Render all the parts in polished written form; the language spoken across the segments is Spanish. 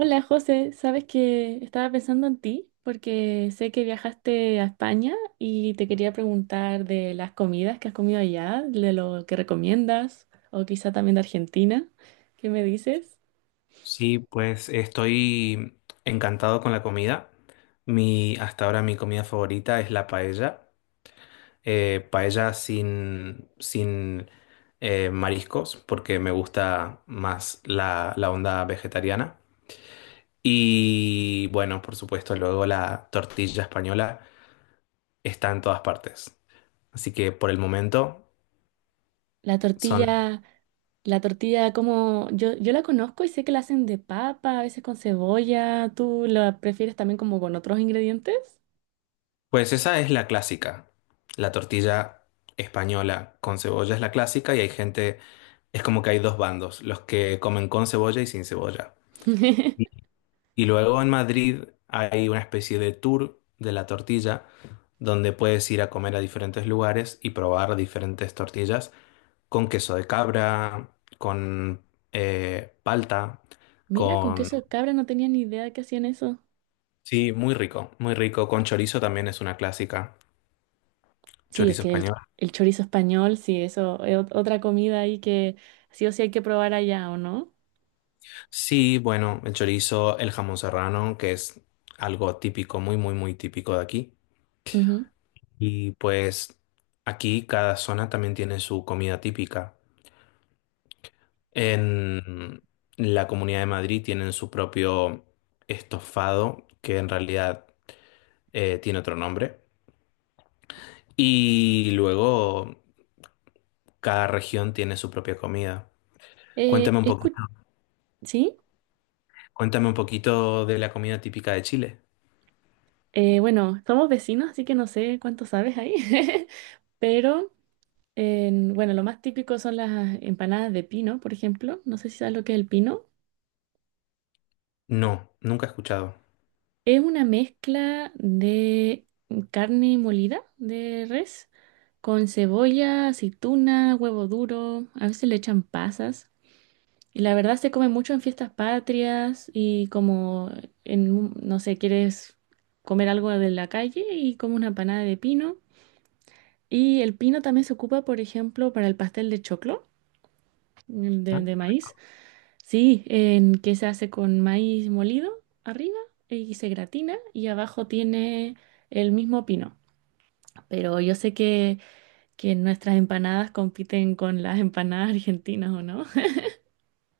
Hola José, sabes que estaba pensando en ti porque sé que viajaste a España y te quería preguntar de las comidas que has comido allá, de lo que recomiendas o quizá también de Argentina. ¿Qué me dices? Sí, pues estoy encantado con la comida. Hasta ahora mi comida favorita es la paella. Paella sin mariscos, porque me gusta más la onda vegetariana. Y bueno, por supuesto, luego la tortilla española está en todas partes. Así que por el momento La son. tortilla, la tortilla como yo la conozco y sé que la hacen de papa, a veces con cebolla. ¿Tú la prefieres también como con otros ingredientes? Pues esa es la clásica. La tortilla española con cebolla es la clásica y hay gente, es como que hay dos bandos, los que comen con cebolla y sin cebolla. Y luego en Madrid hay una especie de tour de la tortilla donde puedes ir a comer a diferentes lugares y probar diferentes tortillas con queso de cabra, con palta, Mira, con con... queso de cabra no tenía ni idea de que hacían eso. Sí, muy rico, muy rico. Con chorizo también es una clásica, Sí, es chorizo que español. el chorizo español, sí, eso es otra comida ahí que sí o sí hay que probar allá, ¿o no? Sí, bueno, el chorizo, el jamón serrano, que es algo típico, muy, muy, muy típico de aquí. Ujú. Y pues aquí cada zona también tiene su comida típica. En la Comunidad de Madrid tienen su propio estofado, que en realidad tiene otro nombre. Y luego cada región tiene su propia comida. Eh, Cuéntame un poco, escu- sí, cuéntame un poquito de la comida típica de Chile. Bueno, somos vecinos, así que no sé cuánto sabes ahí, pero bueno, lo más típico son las empanadas de pino, por ejemplo. No sé si sabes lo que es el pino. No, nunca he escuchado. Es una mezcla de carne molida de res con cebolla, aceituna, huevo duro, a veces le echan pasas. Y la verdad se come mucho en fiestas patrias y como no sé, quieres comer algo de la calle y como una panada de pino. Y el pino también se ocupa, por ejemplo, para el pastel de choclo, de maíz. Sí, en, que se hace con maíz molido arriba y se gratina y abajo tiene el mismo pino. Pero yo sé que nuestras empanadas compiten con las empanadas argentinas, ¿o no?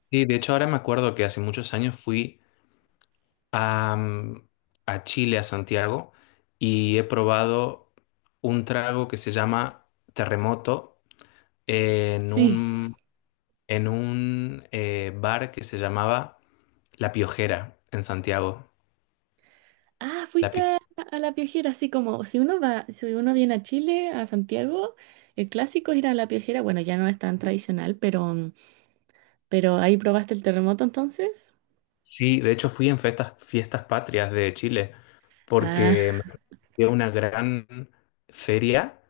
Sí, de hecho ahora me acuerdo que hace muchos años fui a, mm, a Chile, a Santiago, y he probado un trago que se llama Terremoto en Sí. un, en un bar que se llamaba La Piojera en Santiago. Ah, La fuiste Pio- a la Piojera, así como si uno va, si uno viene a Chile, a Santiago, el clásico es ir a la Piojera, bueno, ya no es tan tradicional, pero, pero ahí probaste el terremoto entonces. Sí, de hecho fui en fiestas, fiestas patrias de Chile, Ah, porque me fui a una gran feria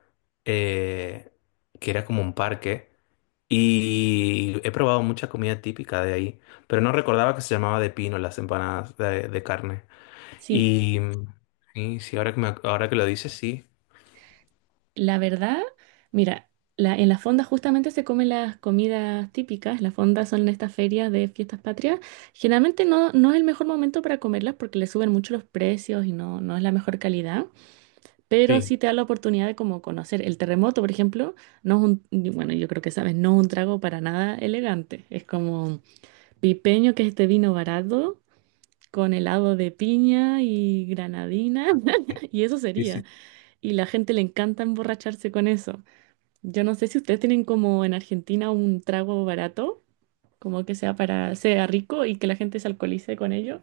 eh, que era como un parque. Y he probado mucha comida típica de ahí, pero no recordaba que se llamaba de pino las empanadas de carne. sí, Y mm, sí, sí, ahora que lo dices, sí. la verdad, mira, en la fonda justamente se comen las comidas típicas, las fondas son estas ferias de fiestas patrias, generalmente no es el mejor momento para comerlas porque le suben mucho los precios y no es la mejor calidad. Pero Sí. sí te da la oportunidad de como conocer. El terremoto, por ejemplo, no es un, y bueno, yo creo que sabes, no es un trago para nada elegante. Es como pipeño, que es este vino barato, con helado de piña y granadina, y eso Sí, sí. sería. Y la gente le encanta emborracharse con eso. Yo no sé si ustedes tienen como en Argentina un trago barato, como que sea para, sea rico y que la gente se alcoholice con ello.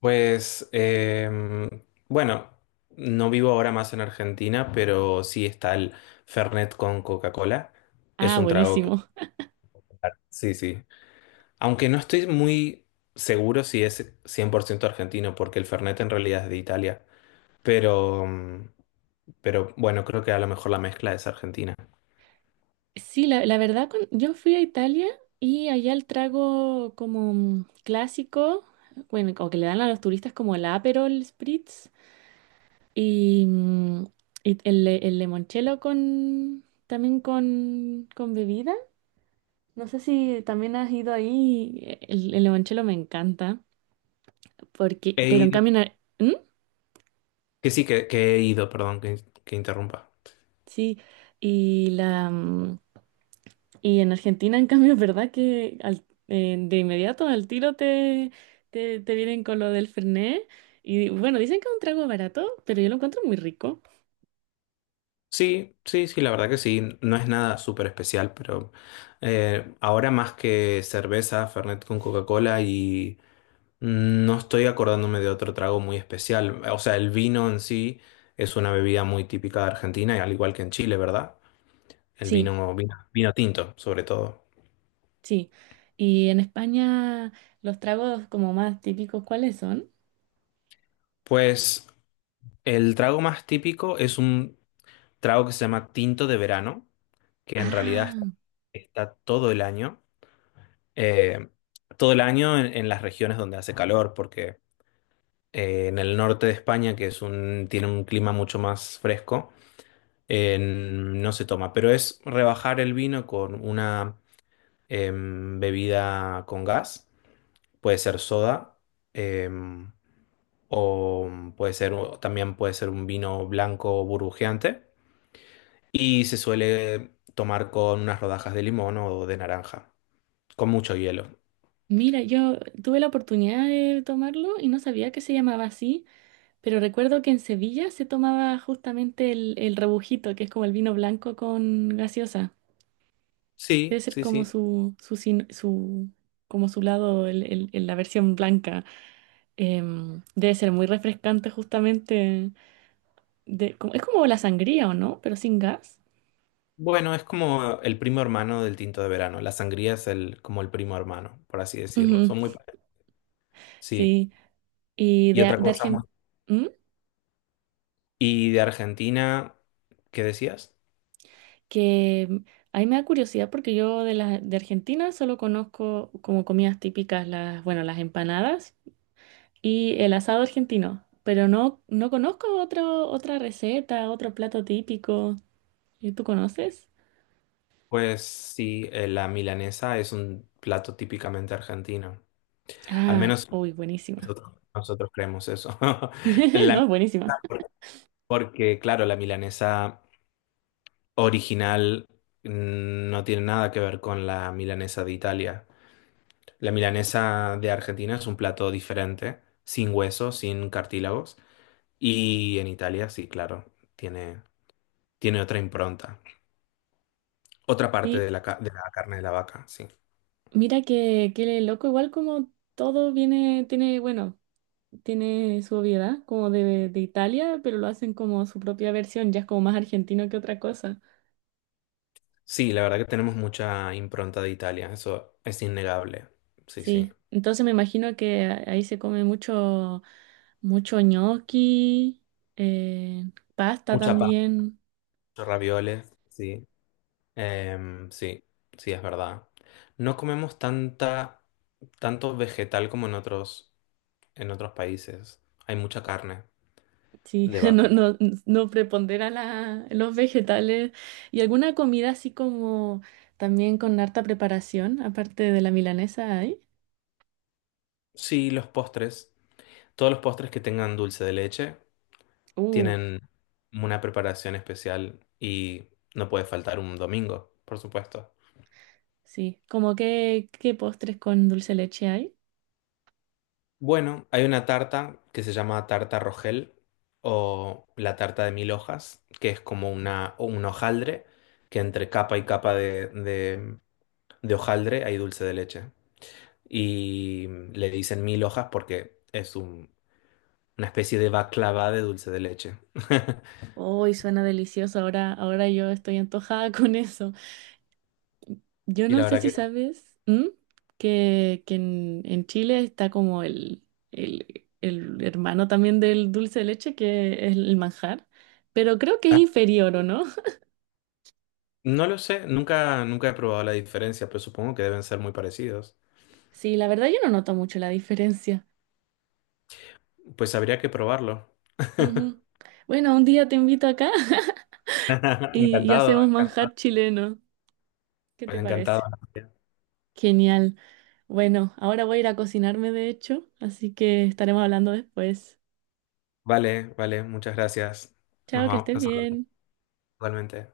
Pues bueno, no vivo ahora más en Argentina, pero sí está el Fernet con Coca-Cola. Es Ah, un trago que, buenísimo. sí, sí. Aunque no estoy muy seguro si es 100% argentino, porque el Fernet en realidad es de Italia. Pero pero bueno, creo que a lo mejor la mezcla es argentina. Sí, la verdad, yo fui a Italia y allá el trago como clásico, bueno, o que le dan a los turistas como el Aperol Spritz y, y el limoncello con, también con bebida. No sé si también has ido ahí, el limoncello me encanta, porque, pero He en Claro. cambio, ido, ¿Mm? que sí, que he ido, perdón, que interrumpa. Sí, y la, mm, y en Argentina, en cambio, es verdad que de inmediato, al tiro, te vienen con lo del Fernet. Y bueno, dicen que es un trago barato, pero yo lo encuentro muy rico. Sí, sí, sí, la verdad que sí, no es nada súper especial, pero ahora más que cerveza, Fernet con Coca-Cola y mm, no estoy acordándome de otro trago muy especial. O sea, el vino en sí es una bebida muy típica de Argentina, y al igual que en Chile, ¿verdad? El Sí, vino, vino tinto, sobre todo. sí. Y en España, los tragos como más típicos, ¿cuáles son? Pues el trago más típico es un trago que se llama tinto de verano, que en realidad Ah, está eh, todo el año en las regiones donde hace calor, porque en el norte de España, que es tiene un clima mucho más fresco, no se toma, pero es rebajar el vino con una bebida con gas, puede ser soda, em, o puede ser, también puede ser un vino blanco burbujeante. Y se suele tomar con unas rodajas de limón o de naranja, con mucho hielo. mira, yo tuve la oportunidad de tomarlo y no sabía que se llamaba así, pero recuerdo que en Sevilla se tomaba justamente el rebujito, que es como el vino blanco con gaseosa. Debe Sí, ser sí, como sí. su, sin- su- como su lado, la versión blanca. Em, debe ser muy refrescante justamente. Es como la sangría, ¿o no? Pero sin gas. Bueno, es como el primo hermano del tinto de verano. La sangría es el, como el primo hermano, por así decirlo. Ujú, Son muy parecidos. Sí. sí. Y Y otra de cosa muy... Argentina, Y de Argentina, ¿qué decías? que ahí me da curiosidad porque yo de Argentina solo conozco como comidas típicas las, bueno, las empanadas y el asado argentino. Pero no conozco otro, otra receta, otro plato típico. ¿Y tú conoces? Pues sí, la milanesa es un plato típicamente argentino. Al Ah, menos uy, buenísima. Nosotros creemos eso. La, mila- No, es buenísima. Porque, claro, la milanesa original mm, no tiene nada que ver con la milanesa de Italia. La milanesa de Argentina es un plato diferente, sin huesos, sin cartílagos. Y en Italia, sí, claro, tiene, tiene otra impronta. Otra parte Y de de la carne de la vaca, sí. mira que loco, igual como todo viene, tiene, bueno, tiene su obviedad, como de Italia, pero lo hacen como su propia versión, ya es como más argentino que otra cosa. Sí, la verdad que tenemos mucha impronta de Italia, eso es innegable. Sí, sí. Sí, entonces me imagino que ahí se come mucho, mucho ñoqui, pasta Mucha pasta, también. muchos ravioles, sí. Sí, sí, es verdad. No comemos tanto vegetal como en otros países. Hay mucha carne Sí, de no, vaca. no, no prepondera los vegetales y alguna comida así como también con harta preparación, aparte de la milanesa hay. Sí, los postres. Todos los postres que tengan dulce de leche Uh, tienen una preparación especial y no puede faltar un domingo, por supuesto. sí, como qué, qué postres con dulce de leche hay. Bueno, hay una tarta que se llama tarta Rogel o la tarta de mil hojas, que es como una, un hojaldre que entre capa y capa de hojaldre hay dulce de leche. Y le dicen mil hojas porque una especie de baklava de dulce de leche. Uy, suena delicioso, ahora, ahora yo estoy antojada con eso. Yo Y no la sé verdad si que sabes ¿m? Que en Chile está como el hermano también del dulce de leche, que es el manjar, pero creo que es ah, inferior, ¿o no? no lo sé, nunca, nunca he probado la diferencia, pero supongo que deben ser muy parecidos. Sí, la verdad yo no noto mucho la diferencia. Pues habría que probarlo. Ujú. Bueno, un día te invito acá Encantado, y encantado. hacemos manjar chileno. ¿Qué te Encantado. parece? Genial. Bueno, ahora voy a ir a cocinarme, de hecho, así que estaremos hablando después. Vale, vale, muchas gracias. Nos Chao, que vamos, estés nos hablamos bien. igualmente.